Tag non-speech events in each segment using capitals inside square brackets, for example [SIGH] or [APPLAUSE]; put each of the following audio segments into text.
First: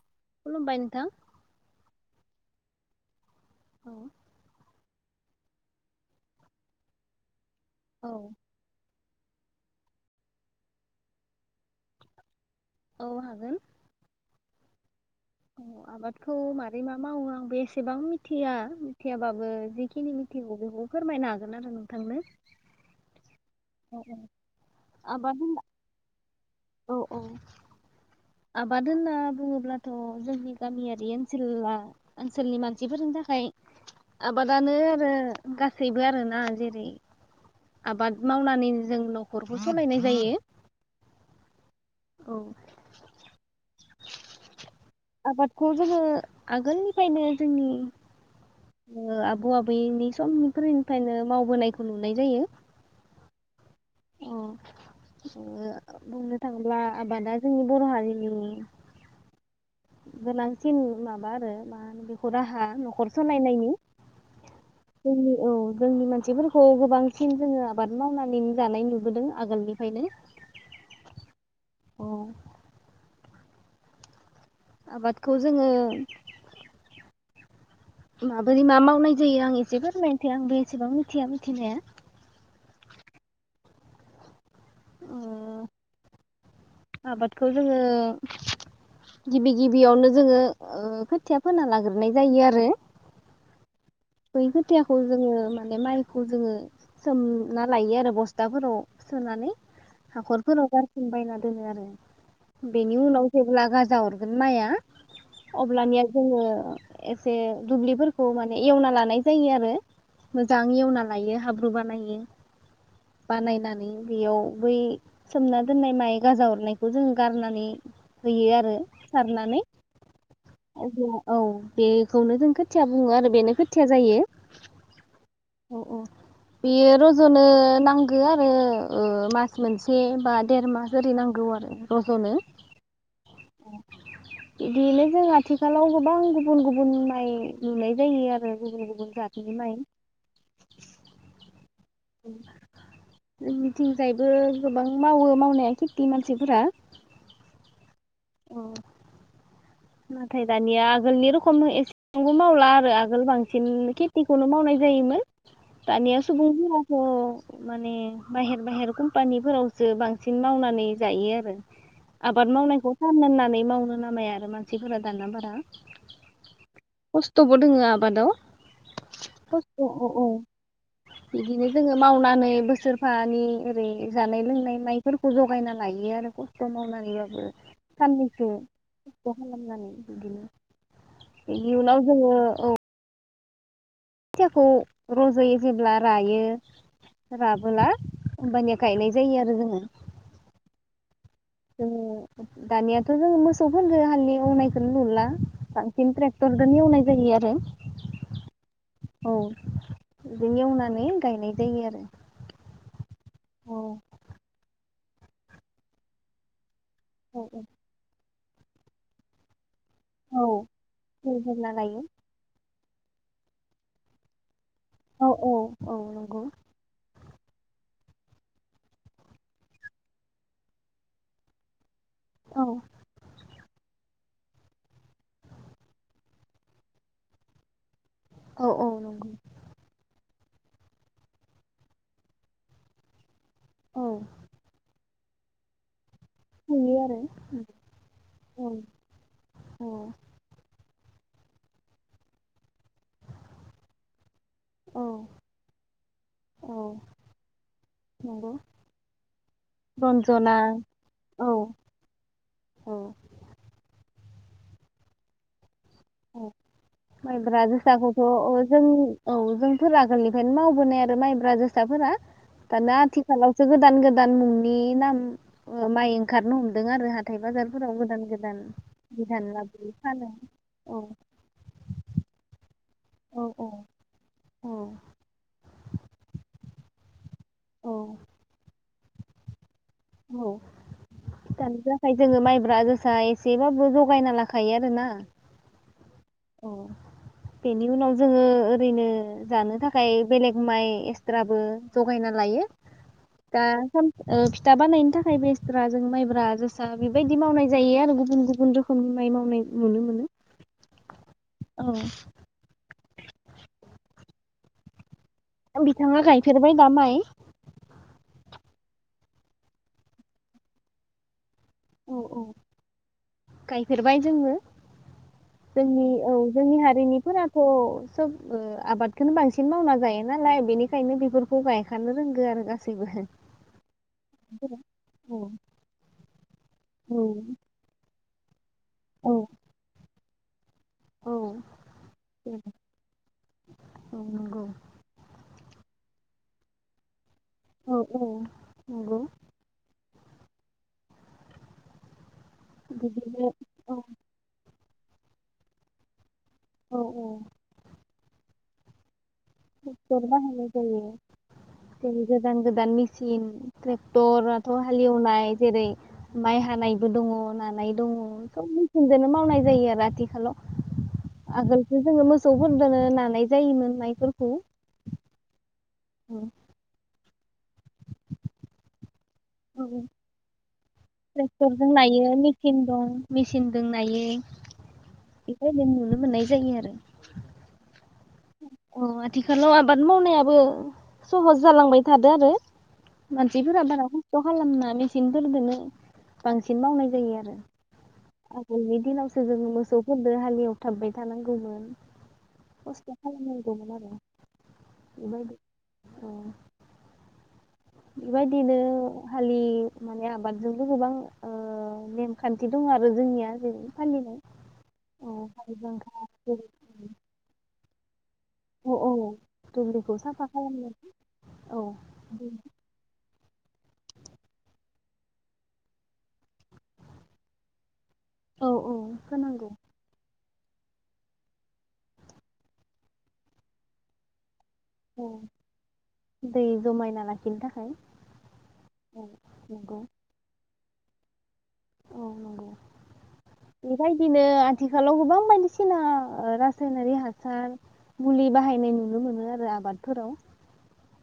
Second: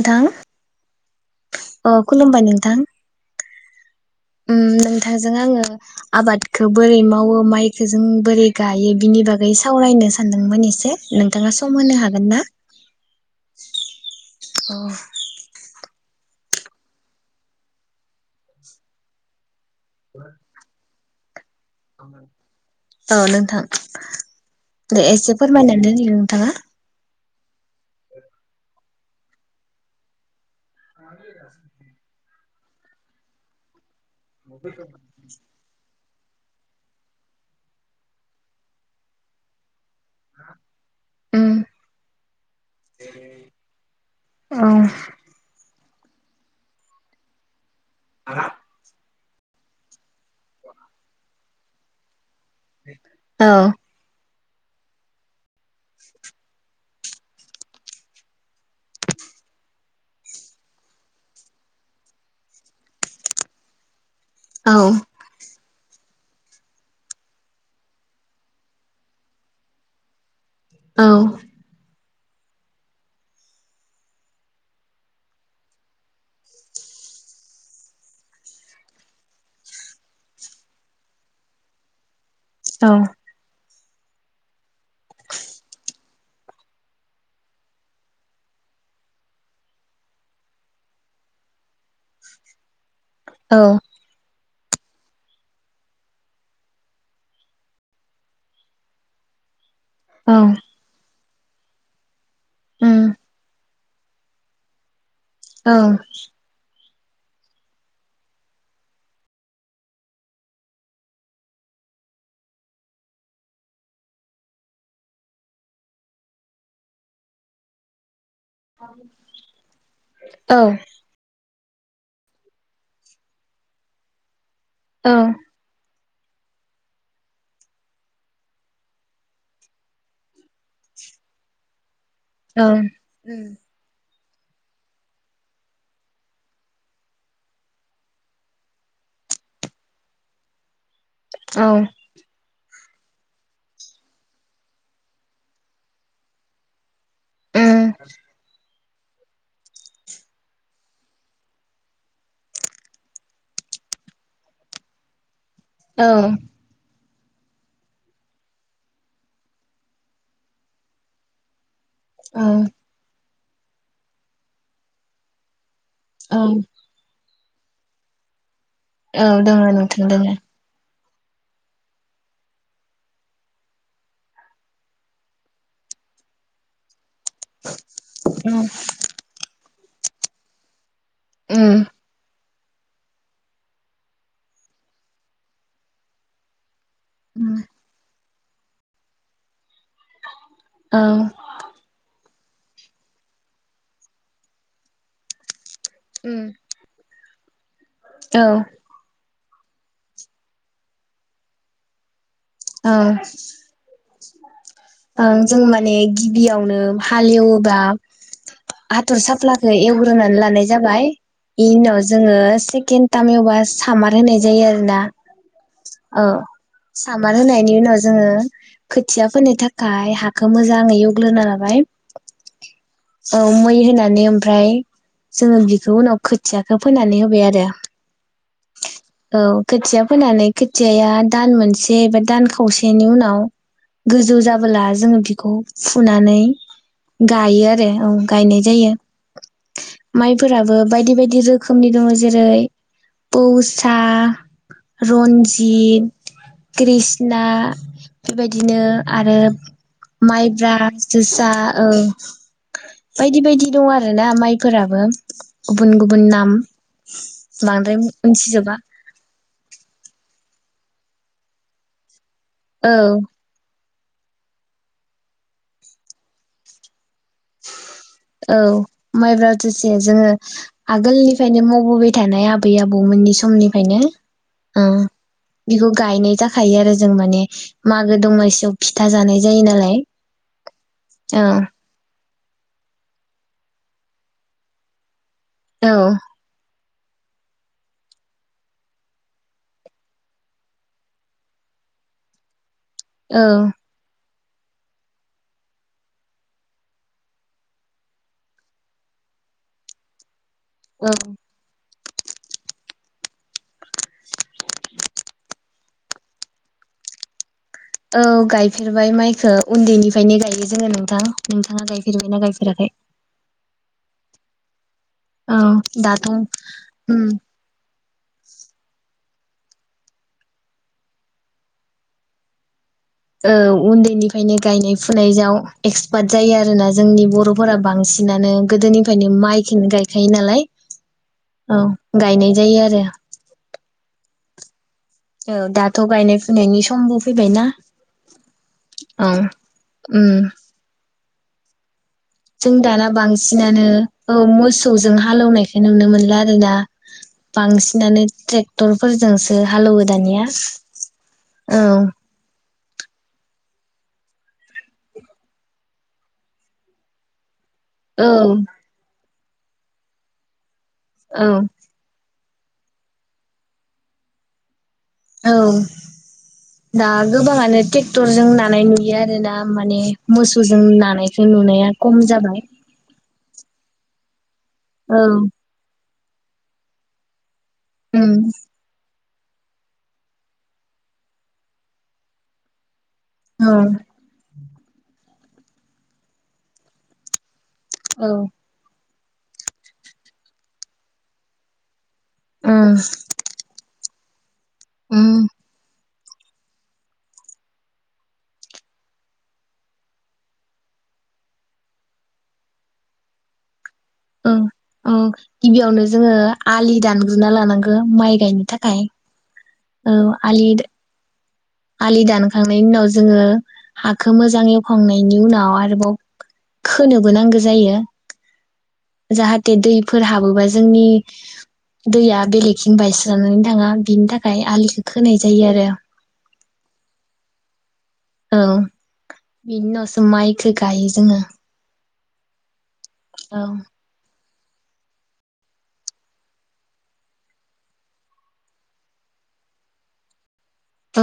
नोंथां खुलुमबाय नोंथां अ खुलुमबाय नोंथां औ उम नोंथांजों आङो आबादखौ बोरै मावो माइ खोजों औ बोरै गायोब बिनि बागै सावरायनो सानदोंमोन एसे नोंथाङा सम होनो हागोन ना? औ अह अह आबादखौ मारै मा मावो आं एसेबां मिथिया मिथियाबाबो जिखिनि मिथिगौखौ बुं। फोरमायना औ नोंथां दे आबाद एसे होनना फोरमायनानै हो। नोंथाङा औ औ आबाद होनना बुङोब्लाथ' जोंनि गामियारि ओनसोला ओनसोलनि मानसिफोरनि थाखाय आबादानो आरो गासैबो आरो ना जेरै आबाद मावनानैनो जों न'खरखौ खामायनाय जायो। उम औ औ आबादखौ जोङो आगोलनिफ्रायनो जोंनि ह [UNINTELLIGIBLE] आबौ आबैनि समनिफोरनिफायनो मावबोनायखौ नुनाय जायो। औ। अह ओ बुंनो थांब्ला आबादा जोंनि बर' हारिनि गोनांसिन माबा आरो मा होनो बेखौ राहा न'खर सलायनायनि। औ जोंनि औ। जोंनि मानसिफोरखौ गोबांसिन जोङो आबाद मावनानैनो जानाय नुबोदों आगोलनिफ्रायनो। औ। औ। आबादखौ जोङो माबोरै मा मावनाय जायो आं एसे फोरमायनोसै आं बे एसेबां मिथिया मिथिनाया। औ। अह आबादखौ जोङो गिबि गिबियावनो जोङो ओ खोथिया फोना लाग्रोनाय जायो आरो। द [UNINTELLIGIBLE] बै खोथियाखौ जोङो माने माइखौ जोङो सोमना लायो आरो बस्थाफोराव सोनानै औ हाखरफोराव गारसोमबायना दोनो आरो, बेनि उम उनाव जेब्ला गाजा हरगोन माइआ औ अब्लानिया जोङो एसे दुब्लिफोरखौ माने एवना लानाय जायो आरो मोजां एवना लायो हाब्रु बानायो बानायनानै बेयाव बै सोमना दोननाय माइ गाजा अरनायखौ जों गारनानै होयो आरो सारनानै औ औ बेखौनो जों खोथिया बुङो आरो बेनो खोथिया जायो ओ औ बेयो रज'नो नांगो आरो ओ मास मोनसे बा देर मास ओरै नांगौ आरो औ बिदियैनो जों आथिखालाव गोबां गुबुन गुबुन माइ नुनाय जायो आरो बे गुबुन गुबुन जाथनि माइ औ जोंनि थिंजायबो गोबां मावो मावनाया खेथि मानसिफोरा उम औ नाथाय दानिया आगोलनि रखम एसेबांबो मावला आरो आगोल बांसिन खेथिखौनो मावनाय जायोमोन औ दानिया सुबुंफोराबो माने बाहेर बाहेर कम्पानिफोरावसो बांसिन मावनानै जायो आरो औ आबाद मावनायखौ फाननो ना नै मावनो नामाया आरो मान सिफोरा दाना बारा औ खस्थ'बो दङ आबादाव औ दोङो खस्थ' औ नोंथां औ दोङो बिदिनो जोङो मावनानै बोसोरफानि ओरै जानाय लोंनाय माइफोरखौ जगायना लायो आरो खस्थ' मावनानैबाबो साननैसो उम खस्त खालामनानै बिदिनो उम इयुनाव जोङो औ खोथियाखौ रज'यो जेब्ला रायो उम राबोला होम्बानिया गायनाय जायो आरो जोङो ओ जोङो दानियाथ' जोङो मोसौफोरजों हालेवनायखोनो नुला सिन उम ट्रेक्टरजोनो एवनाय जायो आरो औ जों एवनानै गायनाय जायो आरो ओ ओं जों माने गिबियावनो औ हालेवबा आथर सप्ला एवग्रोनानै औ लानाय जाबाय बे फोग्रोना लायो उनाव जोङो केनथामावा सामार होनाय जायो। ना औ औ औ नंगौ सामार होनायनि उनाव जोङो खोथिया फोनो थाखाय हाखौ मोजाङै एवग्लोना लाबाय औ औ मै होनानै ओमफ्राय जोङो बिखौ उनाव खोथियाखौ फोनानै होबाय आरो औ औ नंगौ औ खोथिया फोनानै खोथियाया दान मोनसे एबा दान खावसेनि उनाव औ गोजौ जाबोला जोङो बिखौ फुनानै फुयो आरो गायो आरो औ गायनाय औ जायो औ माइफोराबो बायदि बायदि रोखोमनि दङ जेरै पौसा औ रनजि जि औ कृषना नंगौ बेबायदिनो आरो रन्जना माइब्रा जोसा औ औ बायदि बायदि दं आरो ओ ना माइफोराबो। गुबुन गुबुन औ नाम माइब्रा गोखा बांद्राय खौथ' अ मिथिजोबा जों औ जोंफोर आगोलनि। बेखायनो मावबोनाय आरो माइब्रा जोसाफोरा। औ दाना आथिखालावसो गो गोदान गोदान मुंनि नाम ओ माइ ओंखारनो हमदों आरो हा हाथाइ बाजारफोराव गोदान गोदान औ बिधान माइब्रा लाबोयो जोसाया जोङो फानो। औ आगोलनिफ्रायनो मावबोबाय थानाय आबै। आबौ मोननि औ औ समनिफ्रायनो औ ओ बेखौ गायनाय जाखायो आरो जों माने। औ मागो दमासियाव। फिथा जानाय जायो नालाय। औ औ फिथानो जाखायो। जोङो माइब्रा जोसा एसेबाबो जगायना लाखायो आरो ना। औ। औ बेनि उनाव जोङो ओरैनो जानो थाखाय बेलेग माइ एक्सट्राबो जगायना लायो। औ दा साम ओ फि था बानायनो थाखाय बेसरा जों माइब्रा जोसा बेबायदि मावनाय जायो आरो गुबुन गुबुन रोखोमनि माइ मावनाय नुनो मोनो। औ। औ। बिथाङा गायफेरबाय दा माइ। औ गायफेरबाय माइखौ उन्दैनिफ्रायनो गायो जोङो नोंथां। नोंथाङा औ गायफेरबायना औ गायफेराखै? गायफेरबाय जोङो औ जोंनि दाथ' औ जोंनि उम हारिनिफोराथ' सोब आबाद। बेखोनो बांसिन मावना जायो नालाय बेनिखायनो बेफोरखौ गायखानो रोंगौ आरो गासै। औ उन्दैनि। माने गायनाय औ फुनायाव एक्सपार्ट जायो आरो ना औ जोंनि बर'फोरा बांद्राय। सिनानो गोदोनिफ्रायनो औ माइ खिनो गाय थायो नालाय औ गायनाय जायो आरो। औ नंगौ औ दाथ' गायनाय फुनायनि समबु फैबायना औ औ नंगौ ओं उम जों दाना बांसिनानो औ मोसो मोसौजों हालौनायखौ नुनो मोनला आरोना औ औ बांसिनानो ट्रेक्टरफोर जोंसो ट्रेकटर बाहायनाय जायो औ बिदिनो गोदान -गोदान मि -चिन ट्रेक्टराथ' हालेवनाय जेरै माइ हानायबो दङ होननानै नाय दङो औ सब मिसिन नो मावनाय जायो आरो औ आथिखालाव। आगोलथ जोङो मोसौ मोसौफोरदोनो नानाय जायोमोन मायफोर खौ औ दा गोबाङानो ट्रेक्टर जों नानाय नुयो -यो आरो ना माने मोसौ जों ट्रेक्टर जों नायो मेचिन दं मेसिन दों नायो। औ बे बायदि नों नुनो मोनो मोननाय जायो आरो। अम। औ आथिखालाव आबाद मावनायाबो सहस जालांबाय थादों आरो औ मानसिफोरा बारा खस्थ' खालामना मेसिनफोरजोंोनो बांसिन मावनाय जायो आरो। औ आगोलनि दिनाव जों सो जोङो मोसौफोरजों हलिेव थाबबाय थानांगौमोन। अम। नांगौमोन आरो। बेबायदि औ। बेबायदिनो हालि माने आबादजोंबो गोबां नेमखान्थि दं आरो जोंनिया जेरै फालिनाय औ-औ औ हाल गिबियावनो जांख्रा जोङो जेरै आलि दानग्रोनना लानांगौ गो माइ गायनो थाखाय। औ थंलिखौ साफा आलि खालामनो औ आलि दानखांनायनि उनाव जोङो हाखौ मोजां एवखांनायनि उनाव आरोबाव खोनोबो नांगौ जायो औ औ होनांगौ जाहाथे दैफोर हाबा जोंनि दैया बेलेगथिं बायस्र जानानै थाङा बिनि थाखाय ओमफ्राय आलिखौ औ खोनाय जायो आरो दै जमायना लाखिनो थाखाय औ औ बिन नंगौ सम बेखौ गायो जोङो औ नंगौ औ बेबायदिनो आथिखालाव गोबां बायदिसिना रासायनारि हासार मुलि बाहायनाय नुनो मोनो आरो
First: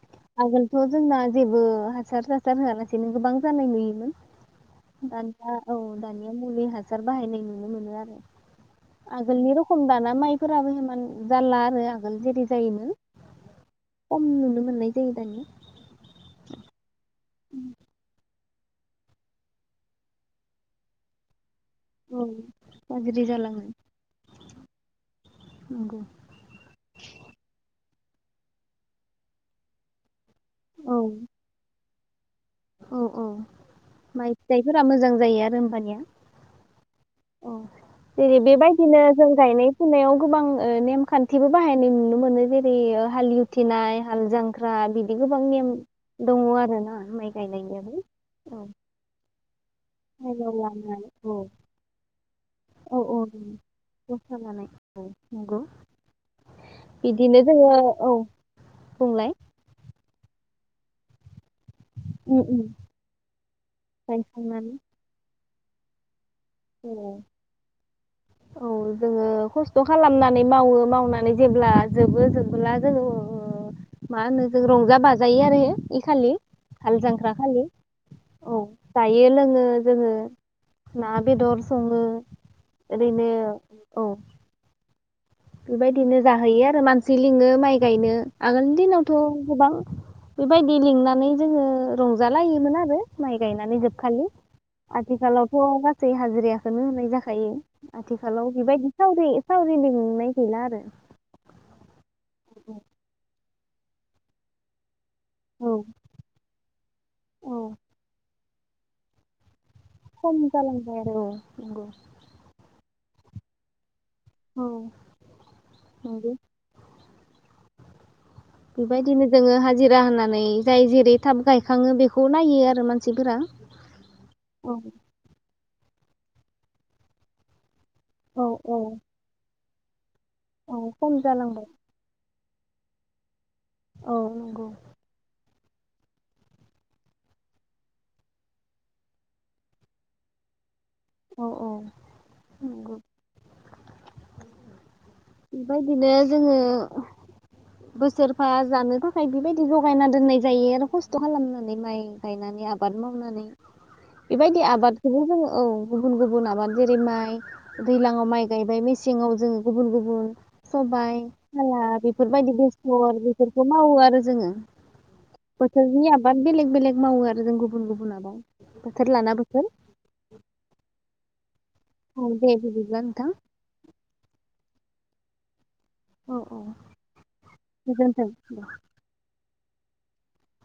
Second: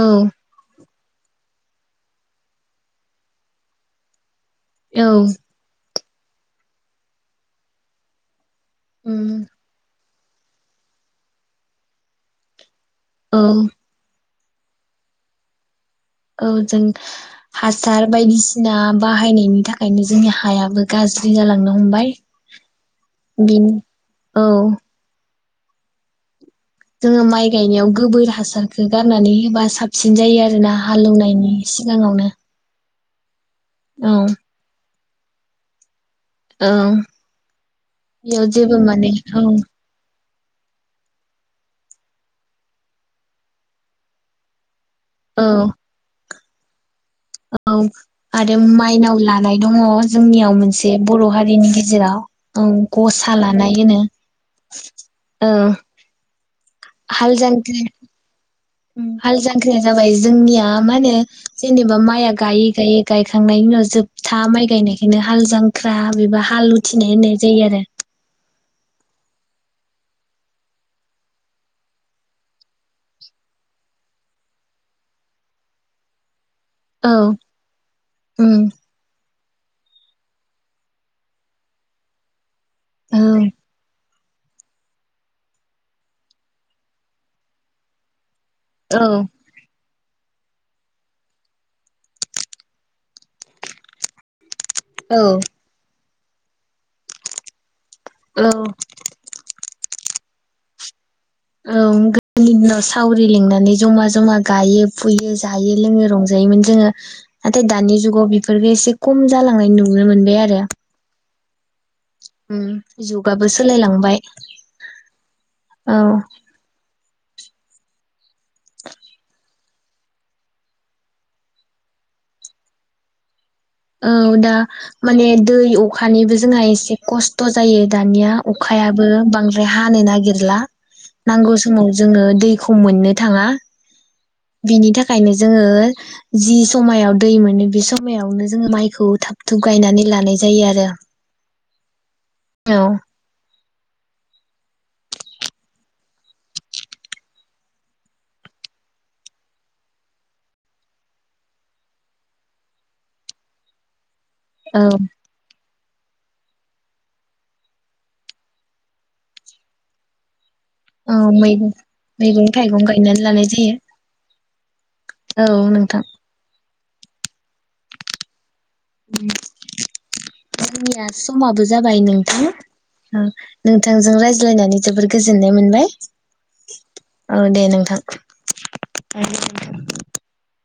औ आगोलथ जोंना जेबो हासार हासार होआलासेनो गोबां जानाय नुयोमोन औ दान्दा औ दान मुलि हास हासार बाहायनाय नुनो मोनो आरो उम आगोलनिर खम दाना माइफोराबो हमान जारला आरो आगोल जेरै जायोमोन औ खम नुनो मोननाय जायो दानिया औ जां हासार बायदिसिना बाहायनायनि थाखायनो जोंनि हायाबो गाज्रि जालांनो हमबाय औ गाज्रि जालाङो बिनो औ। नंगौ। जोङो माइ गायनायाव गोबोर हासारखौ गारनानै होबा साबसिन जायो आरो। आरो औ हालेवनायनि सिगाङावनो। औ औ। औ माइ फिथाइफोरा मोजां जायो आरो होमबानिया। औ। जेरै बेयाव जेबो बेबायदिनो माने जों औ गायनाय फुनायाव गोबां नेमखान्थिबो बाहायनाय नुनो मोनो जेरै हालवथिनाय हाल जांख्रा बिदि गोबां नेम दङ आरोना। माइ औ गायनायनियाबो आरो औ माइनाव ला दङ जोंनियाव फाइनाव मोनसे लानाय बर' औ हारिनि गेजेराव औ औ गसा लानाय गसा लानाय नंगौ होनो। हाल बिदिनो जोङो जांख्रि औ बुंलाय हाल जांख्रिया जाबाय जोंनिया मा माने जेनेबा माइआ उम उम गायै गायै गायखांनायनि उनाव जोबथा माइ गायखांनानै गायनायखायनो हाल जांख्रा बेबा हाल औ उथिनाय होननाय जायो आरो। औ जोङो खस्थ' खालामनानै मावो मावनानै जेब्ला जोबो जोबोला जोङो मा होनो जों रंजा बाजायो आरो इ खालि हाल औ जांख्रा खालि औ उम जायो लोङो ओ जोङो ना बेदर सङो औ ओरैनो औ। बेबायदिनो जाहैयो आरो मानसि लिङो माइ गायनो आगोल औ दिनावथ' गोबां बेबायदि लिंनानै जोङो रंजालायोमोन आरो माइ गायनानै जोबखालि औ आथिखालावथ' मानसै हाजिरखौनो होनाय जाखायो। आथिखालाव औ बेबायदि सावरि सावरि लिंनाय गैला आरो। औ गोदोनि दिनाव सावरि लिंनाय मनै जमा जमा गायो फुयो औ जायो लोङो रंजायोमोन जोङो औ नाथाय दानि जुगाव बेफोरखौ एसे खम जालांनाय नुदों। खम जालांबाय आरो औ। नंगौ उम जुगाबो सोलायलांबाय। औ औ बेबायदिनो जोङो हाजि हाजिरा होनानै जाय जेरै थाब गायखाङो बेखौ नायो आरो मानसिफोरा‌। औ दा माने दै अ अखानिबो जोंहा एसे खस्थ' जायो दानिया औ औ अखायाबो बां हानि नागिर नागिरला औ खम नांगौ जालांबाय समाव जोङो दै खम मोननो थाङा औ नंगौ बिनि थाखायनो जोङो जि समायाव दै मोनो बे समायावनो जोङो माइखौ थाब थुब गायनानै लानाय जायो आरो। अ औ नंगौ बेबायदिनो जोङो बोसोरफा जानो थाखाय बेबायदि जगायना दोननाय जायो आरो खस्थ' खालामनानै माइ गायनानै आबाद मावनानै बेबायदि औ आबादखौबो जोङो औ गुबुन गुबुन आबाद जेरै माइ दैज्लाङाव माइ गायबाय मेसेङाव जोङो गुबुन गुबुन [INAUDIBLE] सबाय औ मैगं खाला मैगं बेफोरबायदि थाइगं बेसर गायनानै लानाय बेफोरखौ जायो मावो आरो जोङो औ नोंथां बोथोरनि आबाद बेलेग बेलेग मावो आरो जों गुबुन गुबुन लाबा बोथोर लाना बोथोर। जोंनिया समाबो जाबाय औ दे बिदिब्ला नोंथां, नोंथां नोंथांजों रायज्लायनानै जोबोर गोजोननाय मोनबाय। औ औ औ दे गोजोन्थों नोंथां। [INAUDIBLE]